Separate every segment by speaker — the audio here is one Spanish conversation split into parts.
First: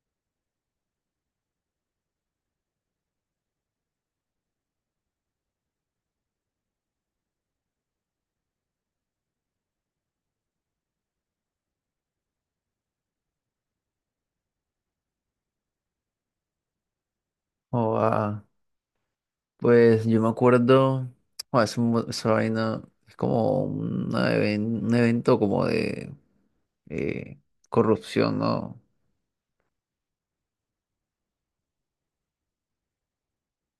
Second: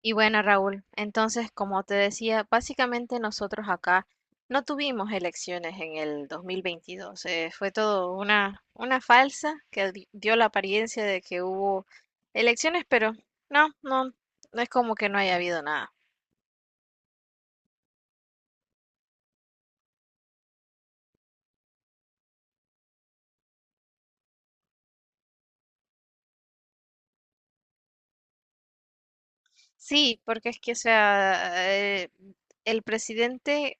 Speaker 1: Y bueno, Raúl, entonces, como te decía, básicamente nosotros acá no tuvimos elecciones en el 2022. Fue todo una falsa que dio la apariencia de que hubo elecciones, pero no, no, no es como que no haya habido nada.
Speaker 2: O ah, pues yo me acuerdo, esa vaina es como un evento como de eh, corrupción, ¿no?
Speaker 1: Sí, porque es que, o sea, eh, el presidente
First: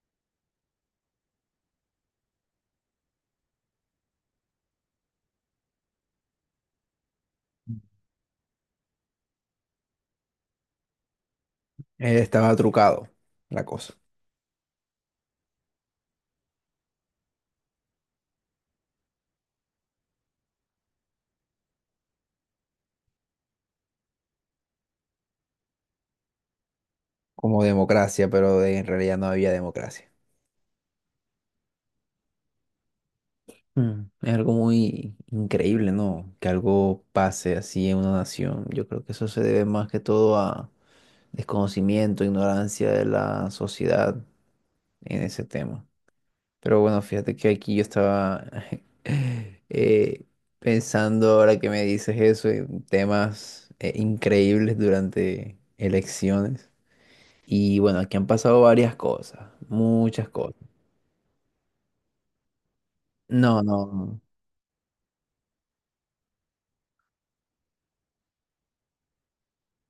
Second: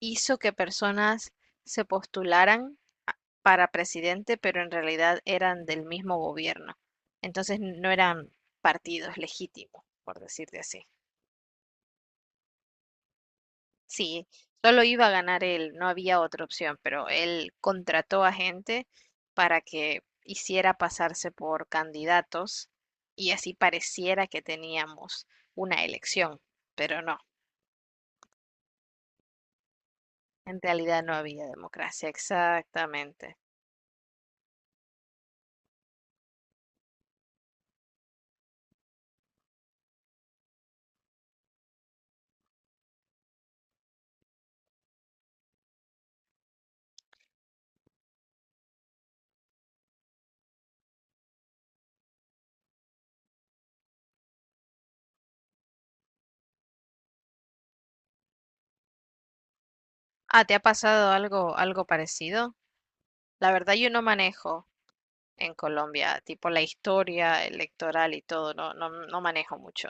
Speaker 1: hizo que personas se postularan a- para presidente, pero en realidad eran del mismo gobierno. Entonces no eran partidos legítimos, por decirte así.
Speaker 2: Estaba trucado la cosa,
Speaker 1: Sí, solo iba a ganar él, no había otra opción, pero él contrató a gente para que hiciera pasarse por candidatos y así pareciera que teníamos una elección, pero no,
Speaker 2: como democracia, pero en realidad no había democracia.
Speaker 1: en realidad no había democracia, exactamente.
Speaker 2: Mm, es algo muy increíble, ¿no? Que algo pase así en una nación. Yo creo que eso se debe más que todo a desconocimiento, ignorancia de la sociedad en ese tema. Pero bueno, fíjate que aquí yo estaba eh, pensando ahora que me dices eso, en temas increíbles durante elecciones. Y bueno, aquí han pasado varias cosas, muchas
Speaker 1: Ah,
Speaker 2: cosas.
Speaker 1: ¿te ha pasado algo parecido? La
Speaker 2: No,
Speaker 1: verdad,
Speaker 2: no,
Speaker 1: yo no
Speaker 2: no.
Speaker 1: manejo en Colombia, tipo la historia electoral y todo, no, no, no manejo mucho.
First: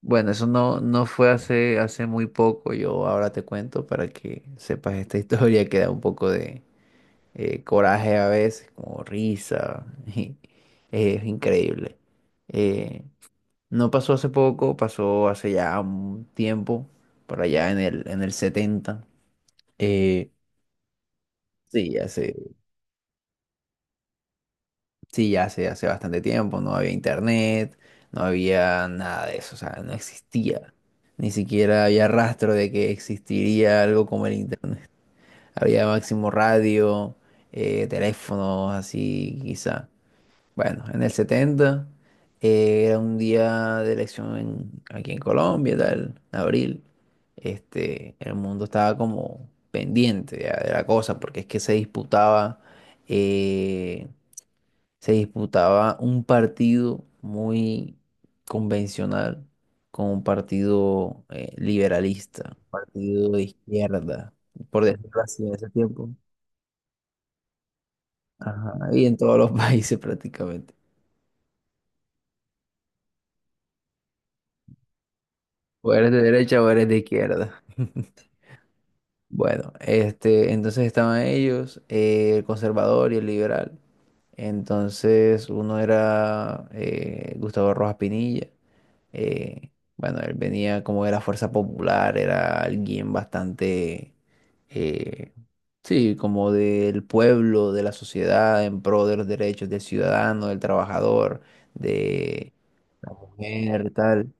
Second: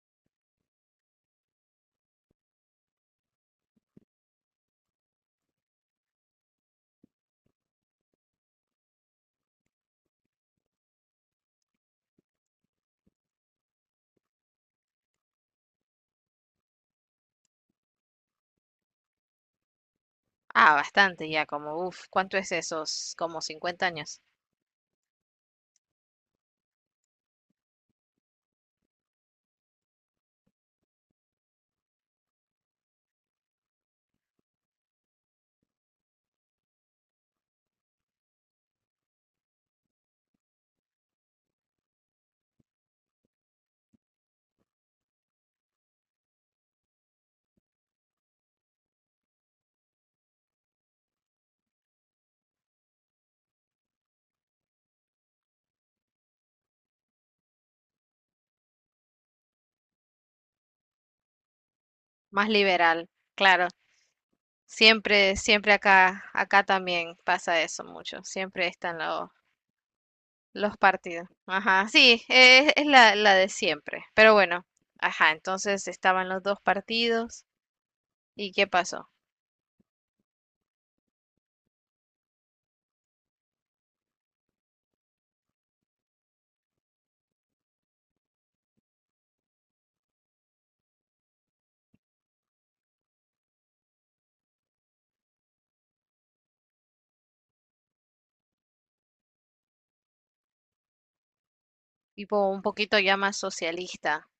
Speaker 2: Bueno, eso no, no fue hace muy poco. Yo ahora te cuento para que sepas esta historia que da un poco de coraje a veces, como risa. Y, es increíble. Eh, No pasó hace poco, pasó hace ya un tiempo, por allá en el 70. Eh,
Speaker 1: Ah, bastante ya, como,
Speaker 2: sí,
Speaker 1: uff,
Speaker 2: hace,
Speaker 1: ¿cuánto es esos? Como 50 años.
Speaker 2: sí, ya hace, hace bastante tiempo, no había internet, no había nada de eso, o sea, no existía. Ni siquiera había rastro de que existiría algo como el internet. Había máximo radio, teléfonos, así quizá. Bueno, en el 70 era un día de aquí en Colombia, tal, en abril. Este, el mundo estaba como pendiente ya de la cosa, porque es que se eh, se disputaba un partido muy convencional con un partido
Speaker 1: Más
Speaker 2: liberalista, un
Speaker 1: liberal,
Speaker 2: partido de
Speaker 1: claro.
Speaker 2: izquierda, por decirlo
Speaker 1: Siempre,
Speaker 2: así, en ese
Speaker 1: siempre
Speaker 2: tiempo.
Speaker 1: acá, acá también pasa eso mucho. Siempre
Speaker 2: Ajá,
Speaker 1: están
Speaker 2: y en
Speaker 1: los,
Speaker 2: todos los países prácticamente.
Speaker 1: los partidos. Ajá, sí, es la de siempre. Pero bueno, ajá, entonces
Speaker 2: O eres de
Speaker 1: estaban los
Speaker 2: derecha
Speaker 1: dos
Speaker 2: o eres de
Speaker 1: partidos.
Speaker 2: izquierda.
Speaker 1: ¿Y qué pasó?
Speaker 2: Bueno, este, entonces estaban ellos, el conservador y el liberal. Entonces uno era Gustavo Rojas Pinilla. Bueno, él venía como de la Fuerza Popular, era alguien bastante, eh, sí, como del pueblo, de la sociedad, en pro de los derechos del ciudadano, del trabajador,
Speaker 1: Tipo
Speaker 2: de
Speaker 1: un poquito
Speaker 2: la
Speaker 1: ya más
Speaker 2: mujer,
Speaker 1: socialista.
Speaker 2: tal.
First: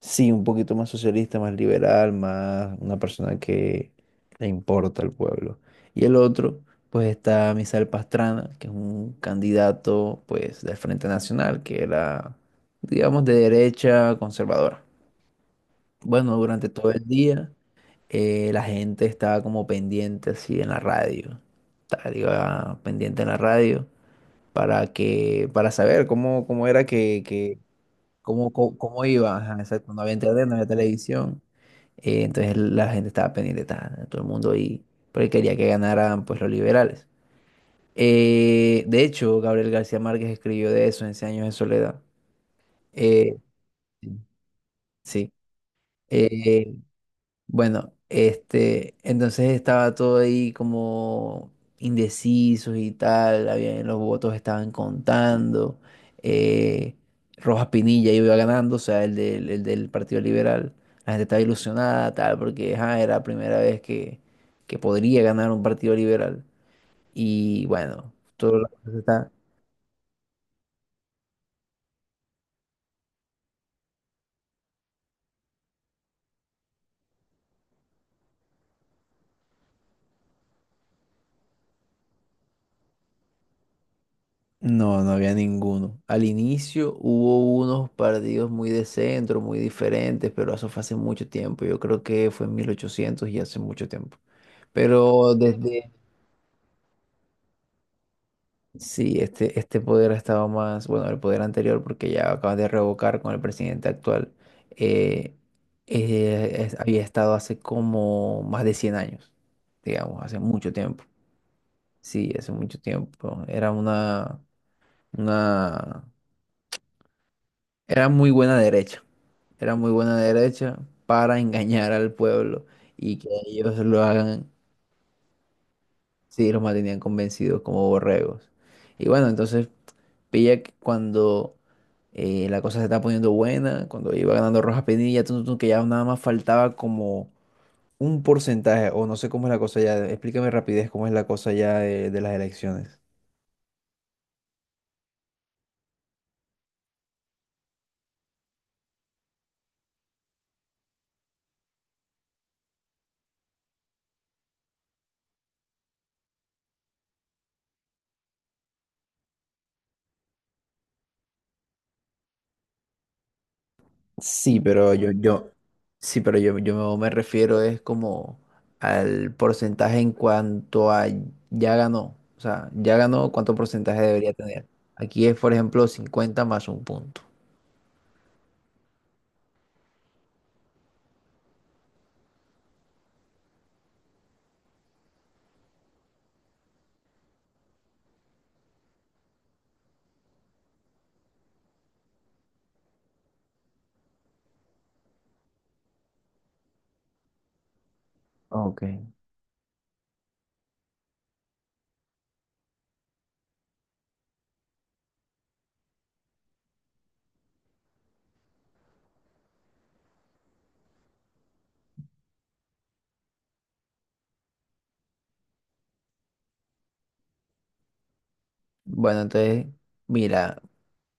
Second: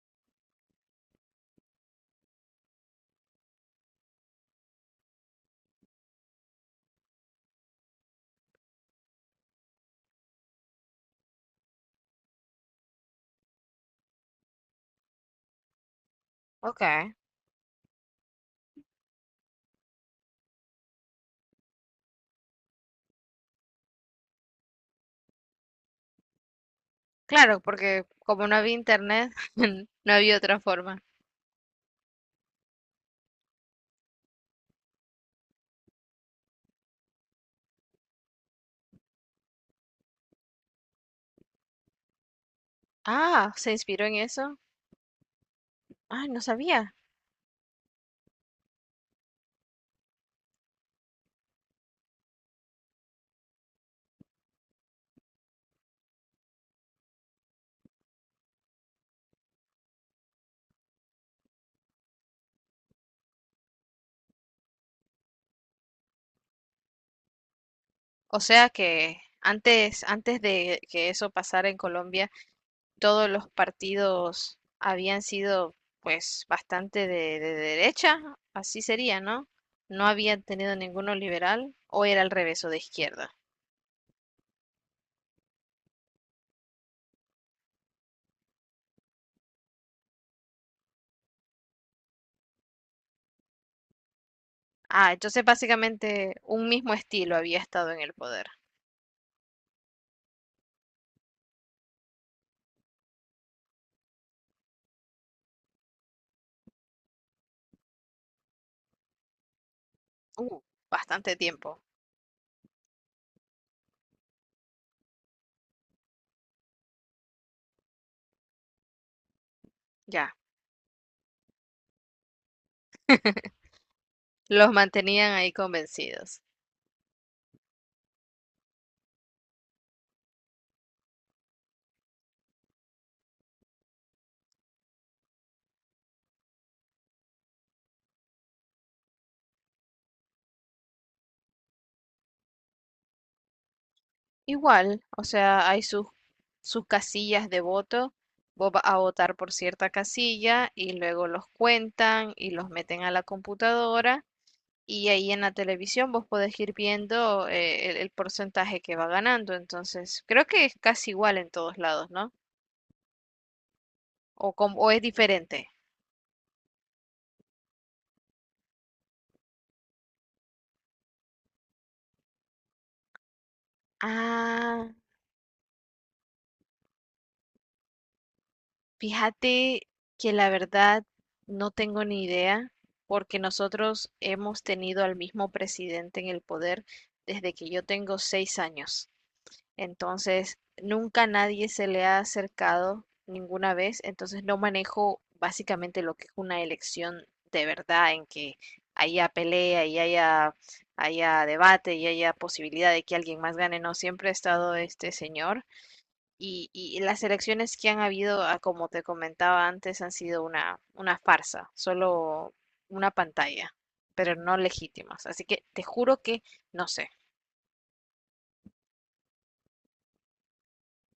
Speaker 2: Sí, un poquito más socialista, más liberal, más una persona que le importa al pueblo. Y el otro, pues está Misael Pastrana, que es un candidato, pues, del Frente Nacional, que era, digamos, de derecha conservadora. Bueno, durante
Speaker 1: Ok,
Speaker 2: todo el día, la gente estaba como pendiente así en la radio. Tal, iba pendiente en la radio para para saber cómo era que
Speaker 1: claro, porque como no había
Speaker 2: cómo
Speaker 1: internet,
Speaker 2: iba, ajá, exacto, no
Speaker 1: no
Speaker 2: había
Speaker 1: había
Speaker 2: internet, no
Speaker 1: otra
Speaker 2: había
Speaker 1: forma.
Speaker 2: televisión, entonces la gente estaba pendiente, ta, todo el mundo ahí, porque quería que ganaran pues los liberales. De hecho, Gabriel García Márquez escribió de eso en Cien años de soledad. Eh,
Speaker 1: Ah, ¿se inspiró en
Speaker 2: sí,
Speaker 1: eso?
Speaker 2: sí.
Speaker 1: Ay, no
Speaker 2: Eh,
Speaker 1: sabía.
Speaker 2: bueno, este, entonces estaba todo ahí como indecisos y tal, los votos estaban contando, eh, Rojas Pinilla iba ganando, o sea, el del Partido Liberal, la gente estaba ilusionada, tal, porque ajá, era la primera vez que podría ganar un Partido Liberal, y bueno,
Speaker 1: O
Speaker 2: todo lo
Speaker 1: sea
Speaker 2: que
Speaker 1: que
Speaker 2: está...
Speaker 1: antes de que eso pasara en Colombia, todos los partidos habían sido pues bastante de derecha, así sería, ¿no? No habían tenido ninguno liberal o era al revés o de izquierda.
Speaker 2: No, no había ninguno. Al inicio hubo unos partidos muy de centro, muy diferentes, pero eso fue hace mucho tiempo. Yo creo que fue en 1800 y hace mucho tiempo.
Speaker 1: Ah,
Speaker 2: Pero
Speaker 1: entonces
Speaker 2: desde,
Speaker 1: básicamente un mismo estilo había estado en el poder.
Speaker 2: sí, este poder ha estado más, bueno, el poder anterior, porque ya acaban de revocar con el presidente actual, eh, había estado hace como más de 100 años, digamos, hace
Speaker 1: Uh,
Speaker 2: mucho tiempo.
Speaker 1: Bastante tiempo,
Speaker 2: Sí, hace mucho tiempo. Era una era muy buena derecha, era muy buena
Speaker 1: ya.
Speaker 2: derecha para engañar al pueblo y que ellos lo hagan,
Speaker 1: Los mantenían ahí convencidos.
Speaker 2: sí, los mantenían convencidos como borregos. Y bueno, entonces pilla que cuando la cosa se está poniendo buena, cuando iba ganando Rojas Pinilla, tun, tun, que ya nada más faltaba como un porcentaje, o no sé cómo es la cosa ya, explícame rapidez cómo es la cosa ya de las elecciones.
Speaker 1: Igual, o sea, hay sus casillas de voto. Vos vas a votar por cierta casilla y luego los cuentan y los meten a la computadora y ahí en la televisión vos podés ir viendo el porcentaje que va ganando. Entonces, creo que es casi igual en todos lados, ¿no? O,
Speaker 2: Sí,
Speaker 1: com- o es diferente.
Speaker 2: sí, pero yo me refiero es como al porcentaje en cuanto a ya ganó. O sea, ya ganó, ¿cuánto porcentaje debería tener?
Speaker 1: Ah,
Speaker 2: Aquí es, por ejemplo, 50 más un punto.
Speaker 1: fíjate que la verdad no tengo ni idea, porque nosotros hemos tenido al mismo presidente en el poder desde que yo tengo 6 años. Entonces, nunca nadie se le ha acercado ninguna vez. Entonces, no manejo básicamente lo que es una elección de verdad, en que
Speaker 2: Ok.
Speaker 1: haya pelea y haya debate y haya posibilidad de que alguien más gane. No, siempre ha estado este señor. Y las elecciones que han habido, como te comentaba antes, han sido una farsa, solo una pantalla, pero no legítimas. Así que te juro que no sé.
Speaker 2: Bueno, entonces, mira,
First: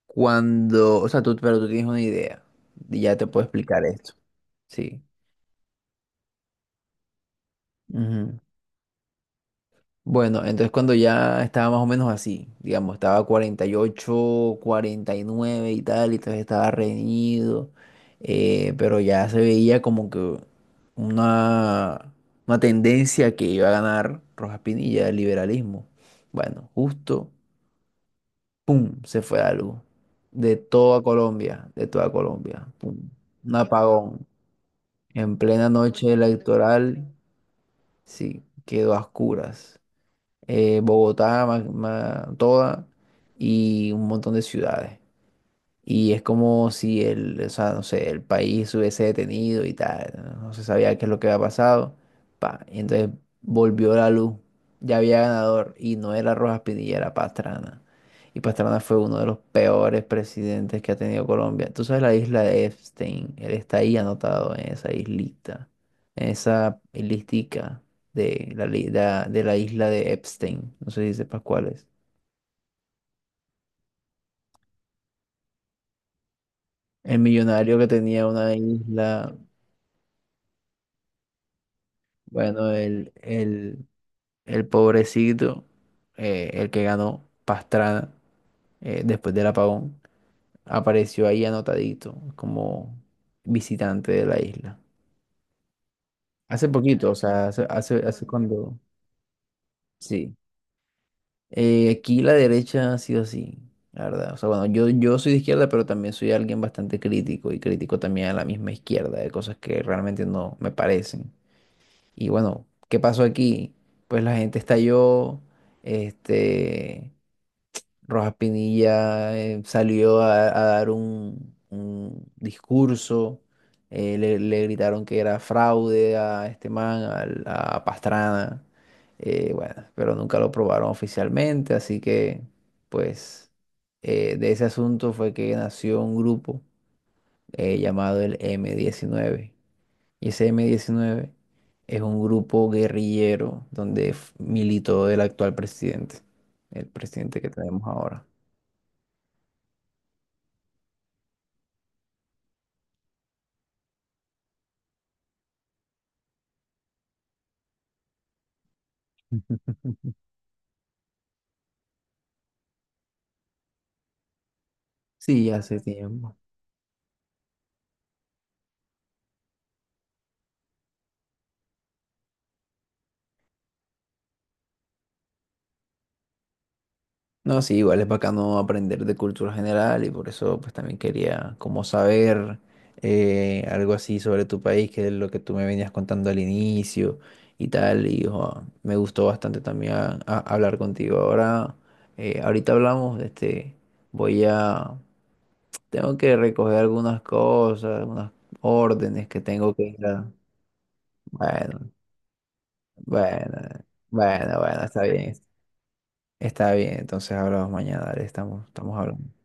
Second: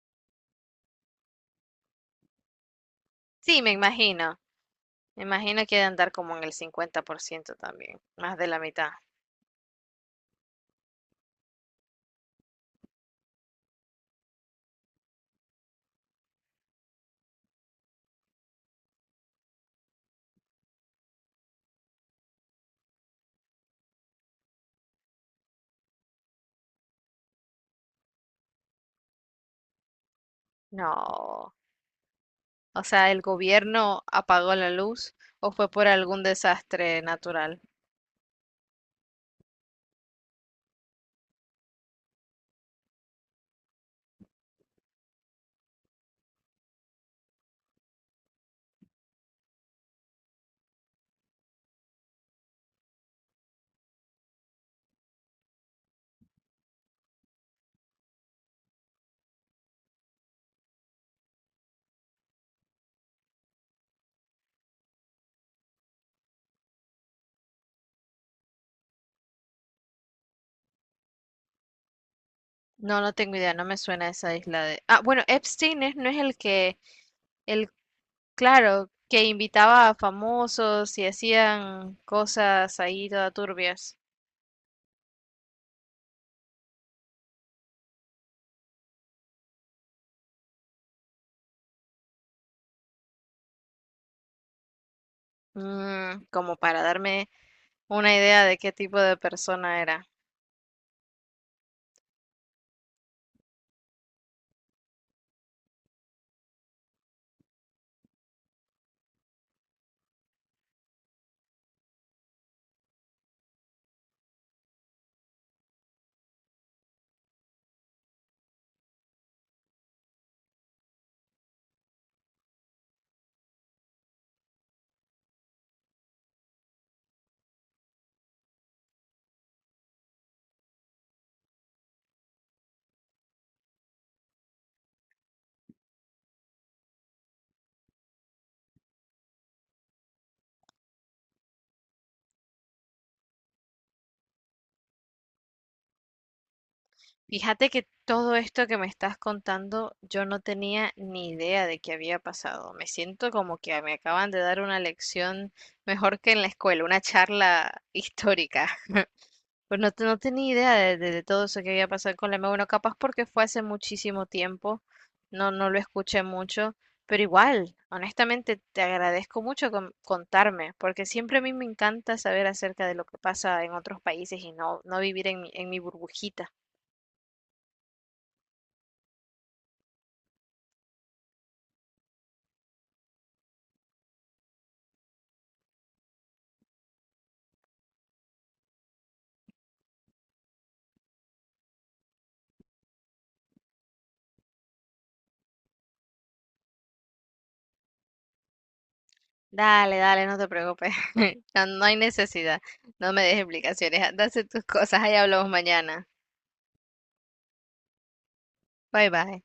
Speaker 2: cuando, o sea, tú, pero tú tienes una idea. Y ya te puedo
Speaker 1: Sí, me
Speaker 2: explicar esto.
Speaker 1: imagino.
Speaker 2: Sí.
Speaker 1: Me imagino que ha de andar como en el 50% también, más
Speaker 2: Ujú.
Speaker 1: de la mitad.
Speaker 2: Bueno, entonces cuando ya estaba más o menos así, digamos, estaba 48, 49 y tal, y entonces estaba reñido, pero ya se veía como que una, una tendencia que iba a ganar Rojas Pinilla, el liberalismo. Bueno, justo, ¡pum!, se fue algo.
Speaker 1: No.
Speaker 2: De toda Colombia,
Speaker 1: O
Speaker 2: ¡pum!
Speaker 1: sea, ¿el
Speaker 2: Un
Speaker 1: gobierno
Speaker 2: apagón.
Speaker 1: apagó la luz
Speaker 2: En
Speaker 1: o
Speaker 2: plena
Speaker 1: fue por
Speaker 2: noche
Speaker 1: algún desastre
Speaker 2: electoral,
Speaker 1: natural?
Speaker 2: sí, quedó a oscuras Bogotá, toda y un montón de ciudades. Y es como si el, o sea, no sé, el país hubiese detenido y tal, no. No se sabía qué es lo que había pasado. Pa, y entonces volvió la luz, ya había ganador y no era Rojas Pinilla, era Pastrana. Y Pastrana fue uno de los peores presidentes que ha tenido Colombia. Tú sabes la isla de Epstein, él está ahí anotado en esa islita, en esa listica de de la isla de Epstein, no sé si sepas cuál es.
Speaker 1: No, no tengo idea, no me suena esa isla de. Ah, bueno, Epstein no es el que
Speaker 2: El
Speaker 1: el.
Speaker 2: millonario que tenía una
Speaker 1: Claro, que
Speaker 2: isla.
Speaker 1: invitaba a famosos y hacían
Speaker 2: Bueno,
Speaker 1: cosas ahí toda turbias.
Speaker 2: el pobrecito, el que ganó Pastrana después del apagón, apareció ahí anotadito como visitante de la isla.
Speaker 1: Como
Speaker 2: Hace
Speaker 1: para
Speaker 2: poquito, o
Speaker 1: darme
Speaker 2: sea,
Speaker 1: una
Speaker 2: hace
Speaker 1: idea de qué
Speaker 2: cuando...
Speaker 1: tipo de persona era.
Speaker 2: Sí. Aquí la derecha ha sido así, la verdad. O sea, bueno, yo soy de izquierda, pero también soy alguien bastante crítico y crítico también a la misma izquierda, de cosas que realmente no me parecen. Y bueno, ¿qué pasó aquí? Pues la gente estalló, este, Rojas Pinilla salió a dar un discurso, le gritaron que era fraude a este man, Pastrana, bueno, pero nunca lo probaron oficialmente, así que pues de ese asunto fue que nació un grupo llamado el M19 y ese M-19 es un grupo guerrillero donde militó el actual presidente, el presidente que
Speaker 1: Fíjate
Speaker 2: tenemos
Speaker 1: que
Speaker 2: ahora.
Speaker 1: todo esto que me estás contando, yo no tenía ni idea de qué había pasado. Me siento como que me acaban de dar una lección mejor que en la escuela, una charla histórica. Pues no, no tenía idea de todo eso que había pasado con la M1, capaz porque fue hace muchísimo tiempo,
Speaker 2: Sí,
Speaker 1: no, no
Speaker 2: hace
Speaker 1: lo escuché
Speaker 2: tiempo.
Speaker 1: mucho, pero igual, honestamente, te agradezco mucho contarme, porque siempre a mí me encanta saber acerca de lo que pasa en otros países y no, no vivir en en mi burbujita.
Speaker 2: No, sí, igual es bacano aprender de cultura general y por eso pues también quería como saber algo así sobre tu país, que es lo que tú me venías contando al inicio y tal, y jo, me gustó bastante también hablar contigo. Ahora, ahorita hablamos, este, voy a, tengo que recoger algunas cosas, unas órdenes que tengo que
Speaker 1: Dale,
Speaker 2: ir
Speaker 1: dale,
Speaker 2: a...
Speaker 1: no te preocupes, no, no
Speaker 2: Bueno,
Speaker 1: hay necesidad, no me des
Speaker 2: bueno,
Speaker 1: explicaciones, anda a hacer tus
Speaker 2: bueno,
Speaker 1: cosas,
Speaker 2: está
Speaker 1: ahí
Speaker 2: bien.
Speaker 1: hablamos mañana.
Speaker 2: Está bien, entonces hablamos mañana, dale, estamos
Speaker 1: Bye
Speaker 2: hablando.
Speaker 1: bye.